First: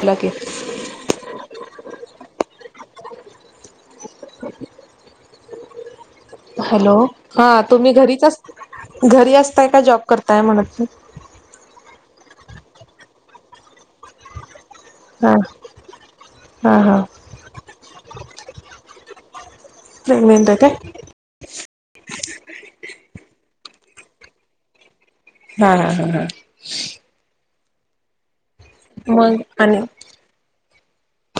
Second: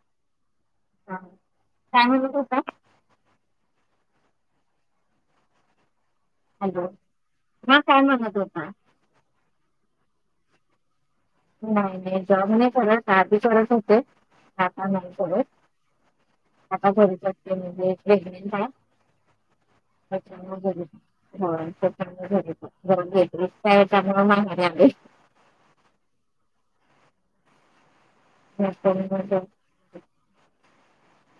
बोला की ह सांगलं तसच ना? [inaudible] हॅलो. हा तुम्ही काय घरीच म्हणत होता? असं घरी असताय का जॉब करताय म्हणत नाही. आता नाही हा करत, हा आता हा घरीच असते, म्हणजे प्रेग्नेंट हाय. प्रेग्नेंट आहे अच्छा काय [unintelligible] [inaudible] बेडरेस्ट आहे त्यामुळे मग घरी असते. हा हा हा हा. रस्त्यावरून मग [unintelligible] आणि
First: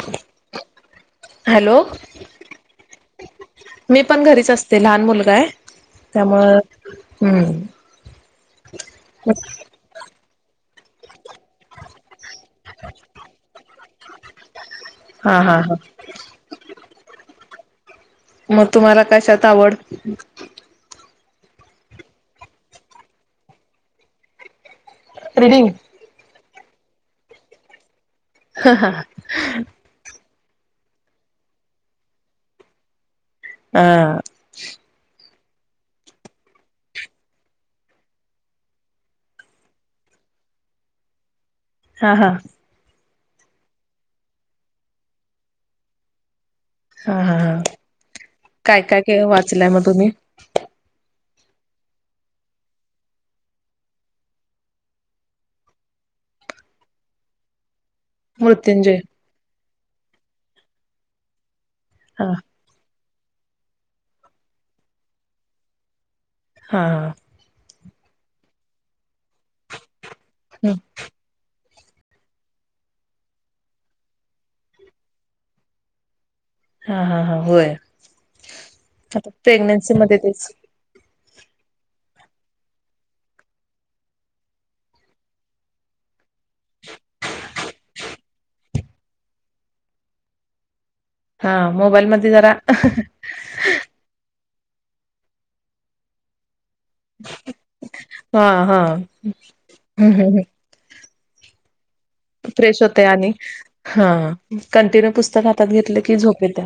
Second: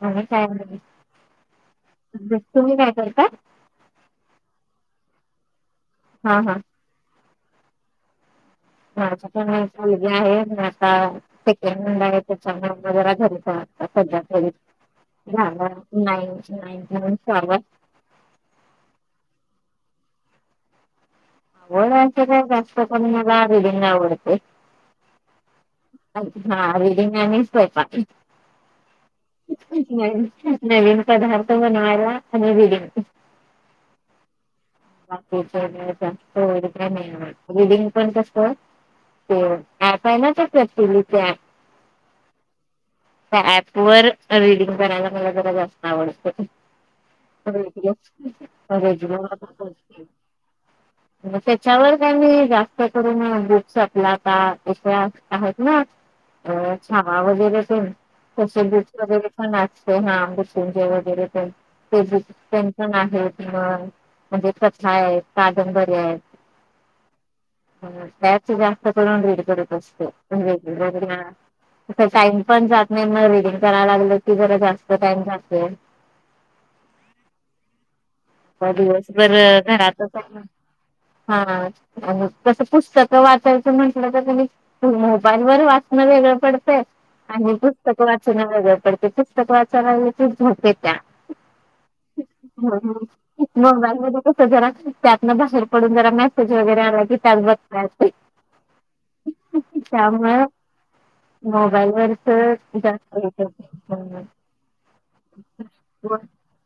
बघा काय व्हायलय? हॅलो. मी पण घरीच असते लहान मुलं काय? हा हा त्यामुळे हम्म. माझी पण एक मुलगी आहे, आता सेकंड ला त्याच्यामुळे घरीच राहते, सध्या घरीच. हा झाल हा ना. हा नाही नाही ग मग तुम्हाला कशात आवड? आवड कस काय जास्त कमी मला आरेबिन आवडतय. रीडिंग. हा रीडिंग आणिच स्वयंपाक. हा हा नवीन नवीन पदार्थ बनवायला आणि रिडींग. हह जास्त वगैरे नाही रीडिंग पण कस, [inaudible] हा हा त्या ऍप वर रीडिंग करायला मला जरा जास्त आवडत. [inaudible] हा हा हा काय काय काय वाचलंय मग तुम्ही त्याच्यावर त्यांनी जास्त करून ग्रुप्स आपला का इथे आहेत ना. अ छावा वगैरे तर. तसे मृत्युंजय बीट्स वगैरे पण नाचते हा ठूमके वगैरे पण. ते हा बुक पेन्शन आहेत मग म्हणजे कथा आहेत कादंबरी आहेत हा हा हम्म शाळेचे जास्त करून रीड करत असतो. हा टाइम पण जात नाही मग रीडिंग करायला लागलं की जरा जास्त टाइम जातोय. [inaudible] हा हा हा होय ह आता दिवसभर प्रेग्नेन्सी घरातच. मध्ये तेच ह कस पुस्तक वाचायचं म्हटलं, तर तुम्ही मोबाईल वर वाचणं वेगळं. पडते आणि पुस्तक वाचनं वेगळ पडते, पुस्तक वाचना वेळी झोप येत्या. हा मोबाईल मध्ये जरा. मोबाईल मध्ये कस, जरा त्यातन बाहेर पडून जरा मेसेज. हा हा हम्म हम्म हम्म [inaudible] [inaudible] झोप फ्रेश होते आणि हा कंटिन्यू पुस्तक हातात घेतलं की झोप येत्या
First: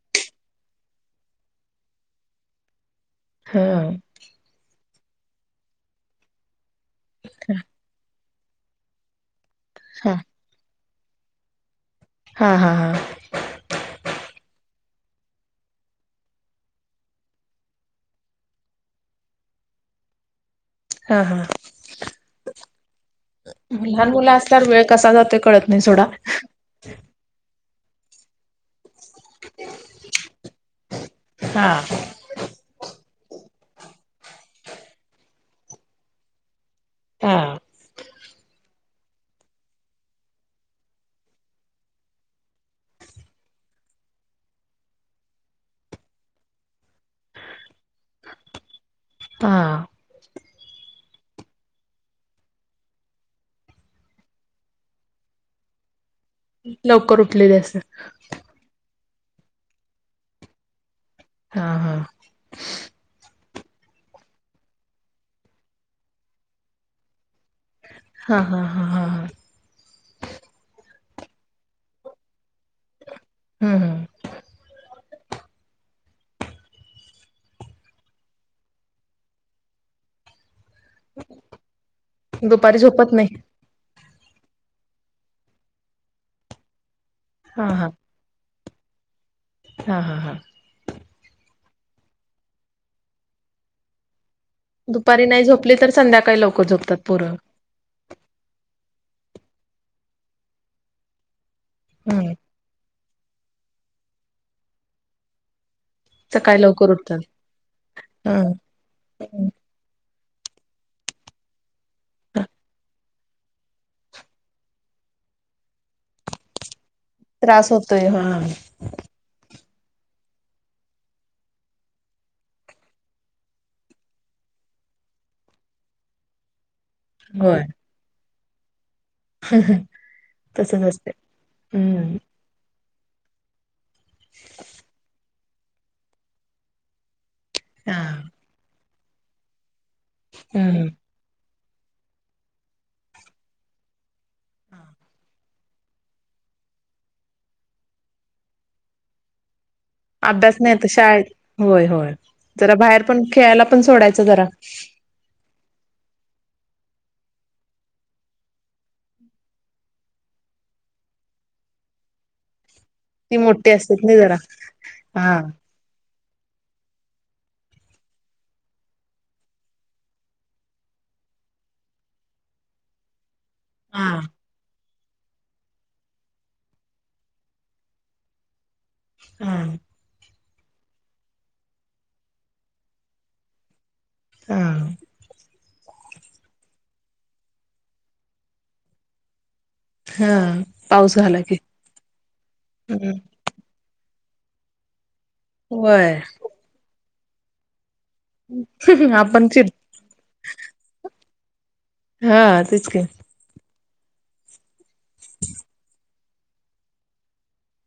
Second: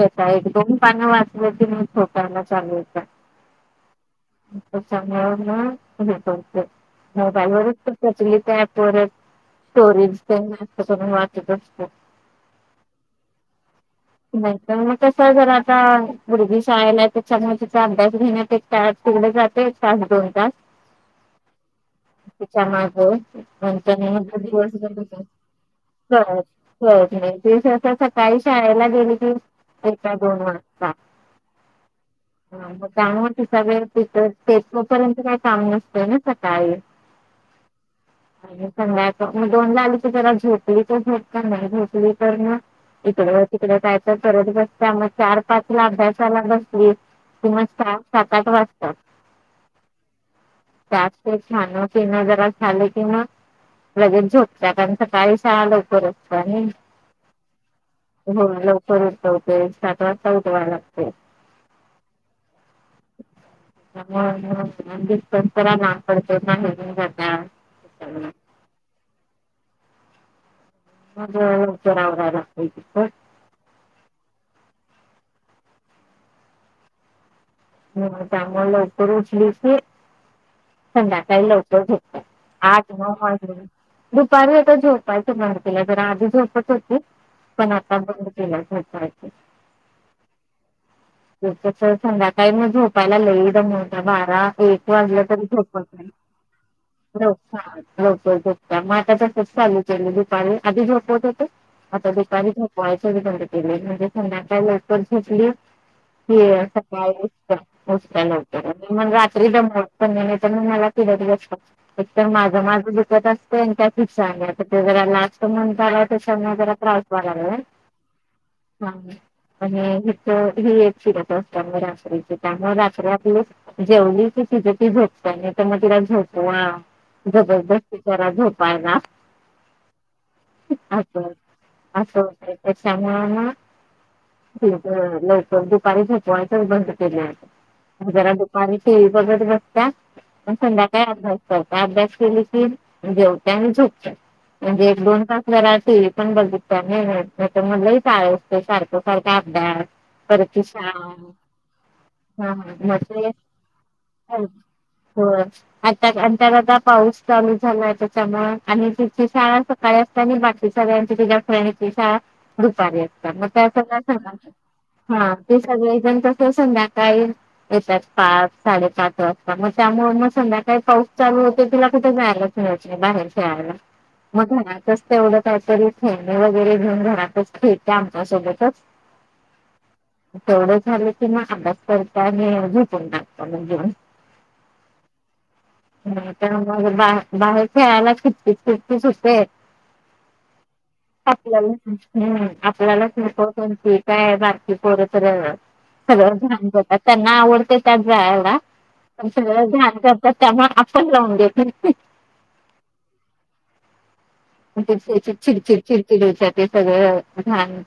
येते एक दोन पानं वाचल्या की मी झोपायला चालू होते. हा त्यामुळे मग मोबाईल वरच प्रतिलिता ॲप वरच हा स्टोरीज ते जास्त करून वाटत असतो. हा हा हा नाहीतर मग कसं जरा. आत मुलगी शाळेलाय त्याच्यामुळे तिचा अभ्यास घेण्यात तेवढ जाते एक तास दोन तास. हा हा तिच्यामागे लहान मुलं असल्यावर वेळ कसा जातोय कळत नाही सोडा [inaudible] सकाळी शाळेला गेली ती एका [inaudible] हा त्यामुळे त सगळे तीथं ते तोपर्यंत काही काम नसतंय ना सकाळी. हा आणि सधा म दोन ला आली की जरा झोपली तर झप का नाही झोपली तर मग इकडे तिकडे करत बस्तिया पाचला अभ्यासाला बसली कि मग सात आठ वाजतात हा त्यात खान पिन जरा झाले की मग लगेच झोप कारण सकाळी शाळा लवकरच लवकर उठलेली असते होई लवकर उठी [unintelligible] हा हा [unintelligible] हा हा हा हा हा मग करावा लागतय लवकर हम्म हम् त्यामुळं लवकर उठली की, संध्याकाळी लवकर झोप दुपारी आठ झोपत नाही [unintelligible] दुपारी आता झोपायचं बंद केलं जरा आधी झोपत होती हा पण हा आता बंद केलाय. [unintelligible] हा हा हा. [unintelligible] संध्याकाळी मग झोपायला लई दमवतीया बारा एक वाजलं दुपारी तरी नाही झोपली झोपत तर नाही संध्याकाळी लवकर झोपतात पोरं लवकर झोपतीय मग आता [unintelligible] दुपारी आधी झोपवत होते आता हम्म दुपारी झोपयच पारी बंद केलय म्हणजे संध्याकाळ लवकर झोपली, की सकाळी लवकर उठतात सकाळीं हम्म [unintelligible] मग रात्री जमत पण नाही तर, म मला [unintelligible] एक तरत माझं माझं [unintelligible] [unintelligible] आणि त्रास होतोय हा हित हे फिरत असंता रात्री त्यामुळे रात्र आपली जेवली की तिच ती झोपते नाही, तर मग तिला झोपवा होय जबरदस्ती करा झोपायला. तसच असते असं हम्म असं होतंय. त्यामुळं म लव लवकर दुपारी झोपवायच बंद केलेय हा आता. जरा दुपारी टी व्ही बघत बस्त्या अन हम्म संध्याकाळी अभ्यास. [unintelligible] अभ्यास केली की जेवत्या अन झोपत्यात म्हंजे एक दोन तास जरा टी व्ही पण बघितल्या नाही, तर म लईच आळस करत्या सारखं सारखं अभ्यास परत अभ्यास ती नाही त शाळा शाळेत होय होय हा हा जरा बाहेर पण म्हणजे खेळायला पण सोडायचं जरा. होय अर्धा घंटा जा पाऊस चालू झालाय त्याच्यामुळे आणि तिची शाळा सकाळी असते ना बाकी सगळ्यांची तीच्या फ्रेंडची तिची शाळा दुपारी असते ती मग काय मोठी असतात ना जरा करणार [unintelligible] हां हा ते सगळे जण संध्याकाळी येतात पाच साडेपाच वाजता, मगं त्यामुळें मगं संध्याकाळी पाऊस चालू होते तिला कुठं जायला [unintelligible] बाहेर खेळायला हा मग घरात बसं तेवढं काही तरी खेळणे वगैरे घेऊन घरातच खेळता आमच्या सोबतच. हां. तेवढं झालं की म अभ्यास करता आणि झोपून टाकत्या म जेवून. हा त्या मग बा बाहेर खेळायला किचकीच किचकीच होते हा पाऊस झाला की आपल्याला हम्म आपल्यालाच [unintelligible] कोणती काय बाकी पोर तर वय सर्वच घाण करतात, त्यांना आवडतं ते त्यात जायाला पण आपण सगळं चिड घाण करतात त्यामुळे, आपण राहून देतो. हां तेच काय. [unintelligible] चिडचिड चिडचिड होतय ते सगळं घान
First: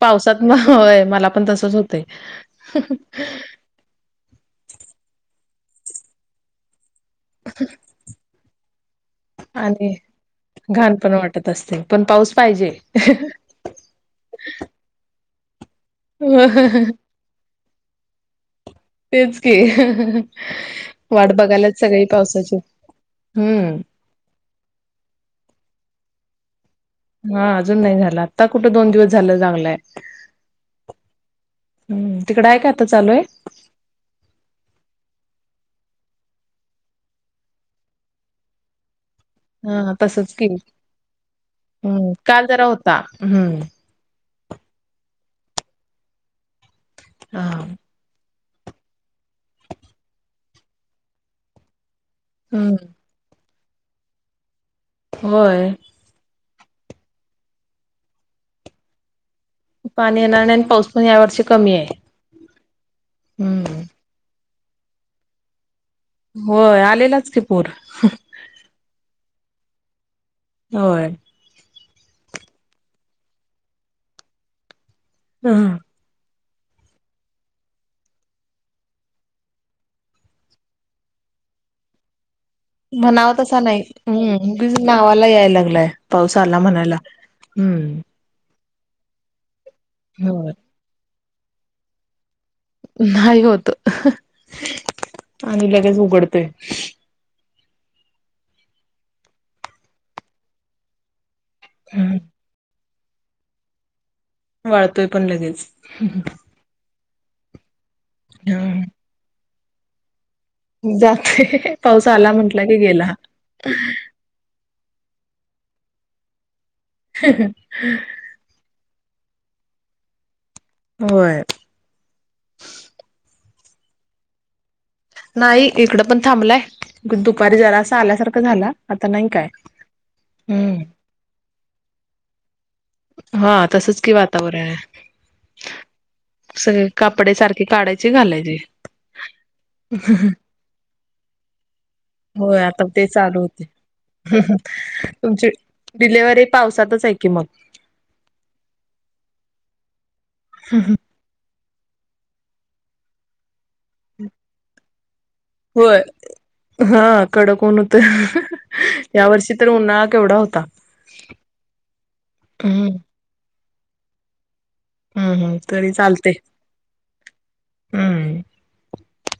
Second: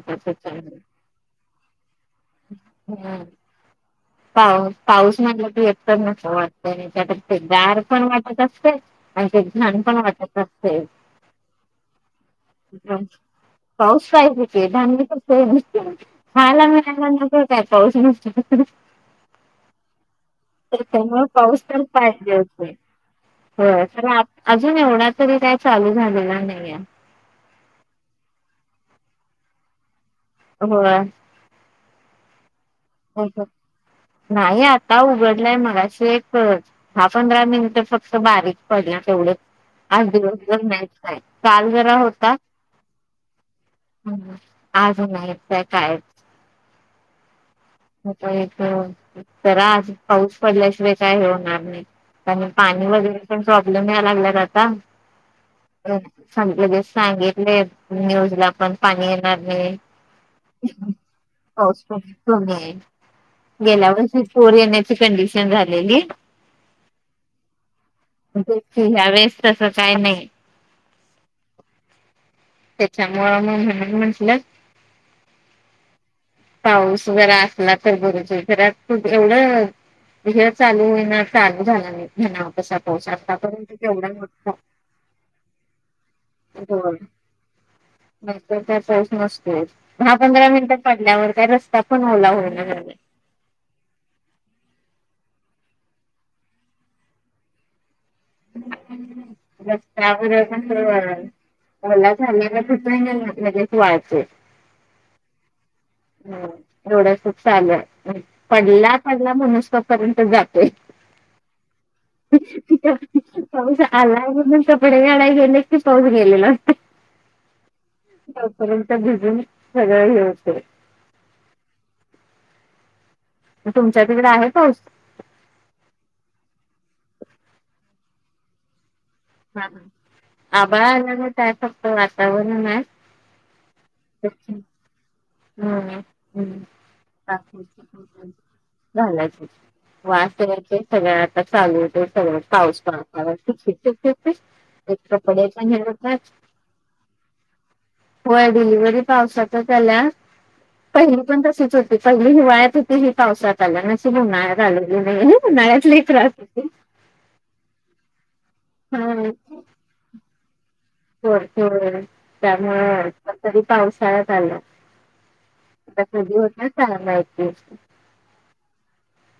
पावसात मं होय मला पण तसंच होतंय. पाऊ पाऊस म्हटल की एकदम [unintelligible] त्याच्यात ते गार पण वाटत असते आणि छान आणि पणं वाटतं असतें. घाण पण वाटत असते, पण पाऊस पाहिजे. पाऊस पाहिजे की धान्य [unintelligible] खायला मिळायला [unintelligible] काय पाऊस नसतो. तेच की त्यामुळे वाट पाऊस बघायलाच पण सगळी पाहिजे पावसाची असतय. होय हम्म तर अजून एवढा तरी काय चालू झालेला नाही आहे. हां अजून नाही झाला आत्ता कुठे दोन दिवस झाले चांगलंय. होय. हम्म तिकडे आहे कां? हाय का? नाही आत्ता उघडलाय मगाशी. [unintelligible] दहा पंधरा मिनिट फक्त बारीक पडला. तेवढच हा आज तसच दिवस की भर नाहीच नाही काल जरा हम्म होता. काल जरा होता हम्म [unintelligible] हा, [unintelligible] जरा आज पाऊस पडल्याशिवाय काय हो होणार नाही. [unintelligible] आणि हम्म पाणी वगैरे पण प्रॉब्लेम यायला लागल्यात आता. होय सांगितलेत न्यूज ला पण पाणी पाणी येणार नाही आणि पाऊस पण या वर्षी कमी आहे. [unintelligible] हम्म गेल्या वर्षी पूर येण्याची कंडिशन झालेली होय आलेलाच की पूर ह्या वेळेस तसं काही नाही होय, त्याच्यामुळ म्हणून म्हटलं हा, पाऊस वगैर असला तर बरच आहे खर तू एवढं हे चालू आहे ना चालू झालं नाही हे म्हणाव तसा नाही हम् नावाला याय लागलाय पावसाला म्हणायला हम्म, स नसतो, दहा पंधरा होय मिनिटं पडल्यावर का रस्ता पण ओला हो नाही होत आणि लगेच उघडतेय रस्त्यावर [unintelligible] ओला हम्म झालेला लगेच वाळतय. वाळतोय पण लगेच प चालूय पडला पडला मणूसपर्यंत जातोय जाते पाऊस आला म्हंटलं की गेला पाऊस आलाय म्हणून कपडे काढायला गेले की पाऊस गेलेल असतोय [inaudible] सगळी हेते होय [inaudible] तुमच्या तिकडे आहे पाऊस नाही इकडं पण थांबलाय दुपारी जरा असं आल्यासारखं झाला आता नाही काय, हम्म आभळा आला ना त्या फक्त वातावरण आहे. हा तसच कि वातावरण आहे. हम्म. हम्म. सगळे कपडे सारखे काढायची घालायचे. वासचे सगळ आता चालू होते सगळ होय पाऊस आता ते पहतावर चालू होते खेच ते एक्र कपडे तुमची प हर काच डिलेव्हरी पावसातच आहे की मग होय डिलिव्हरी पावसातच आली पहिली पण तशीच होती पहिली हिवाळ्यात होती ही पावसात बरं झालं उन्हाळ्यात नाही आली उन्हाळ्यात होय लई त्रास हा कडकन होत, या वर्षी तर उन्हाळा केवढा होता. होर हम्म त्यामुळेण तरी पावसाळ्यात आलं. हम्म हम्म तरी चालते [unintelligible] हम्म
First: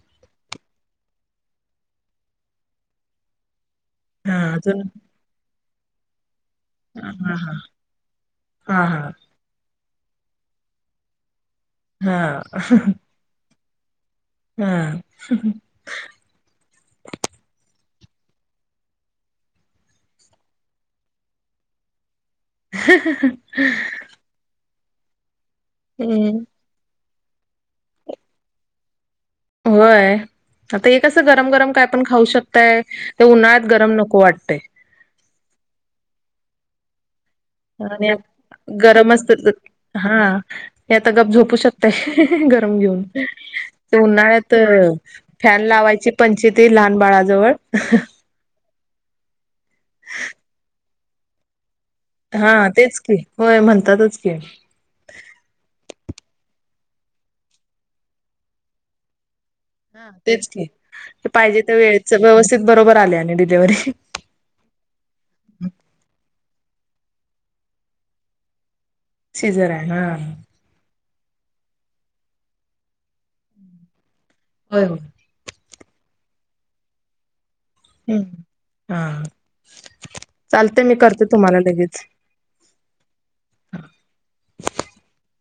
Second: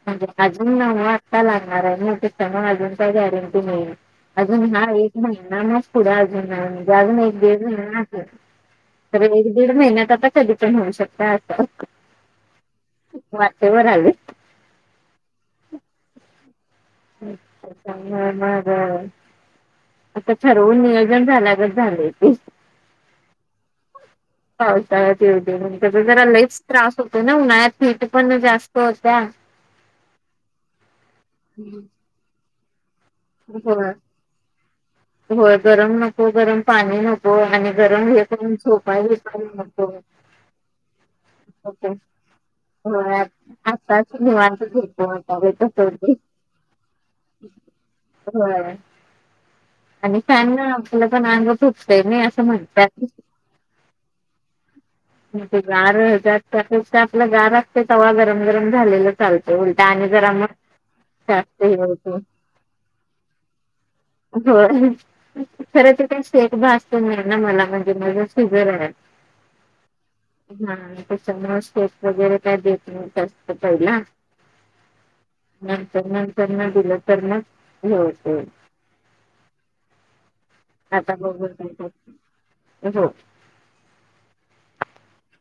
म्हणजे अजून न आत्ता लागणार आहे न त्यामुळे अजून का गॅरंटी नाही अजून हा एक महिनानाच पुढ ह हा जागून हा एक दीड महिन्या हा तर एक दीड महिन्यात आता कधी पण होऊ शकत अस हा, म बर झाले, हा, [unintelligible] [unintelligible] आता ठरवून नियोजन झाल्यागत झालंय ते! [inaudible] पावसाळ्यात येऊदे, त्याचा जरा हम्म लईच त्रास होतो ना उन्हाळ्यात फिट पण जास्त होतीयां. होय आता हे कसं गरम गरम काय पण खाऊ शकताय. ते उन्हाळ्यात होय गरम नको वाटतंय होय गरम नको गरम पाणी नको गरम आणि हे करून झोपाय गरम असत, बिपाय नको. हा हे आता गप झोपू शकताय. गरम घेऊन होय आताच उन्हाळ्यात निवांत झोपून उठावे फॅन तसं लावायची होतंय. पंचत लहान बाळा जवळ! होय आणि फॅन न आपला पण अंग खूप हा तेच की, होय म्हणतातच की. ते आपलं गार असते तवा गरम गरम झालेलं चालत. हा तेच नाही पाहिजे जास्त हे तर होते वेळच व्यवस्थित बरोबर आले आणि डिलेव्ही. हो खरं तर काही शेक भात असत नाही ना मला म्हणजे मांझ शिजर आहे. शिजर हा त्याच्यामुळे स्कोप वगैरे काय देत नाहीत असा आहे ना! होय हो. नंतर नंतर म दिलं तर मग हे हम् होतंय हा चालते मी करते तुम्हाला लगेच. हा. [inaudible]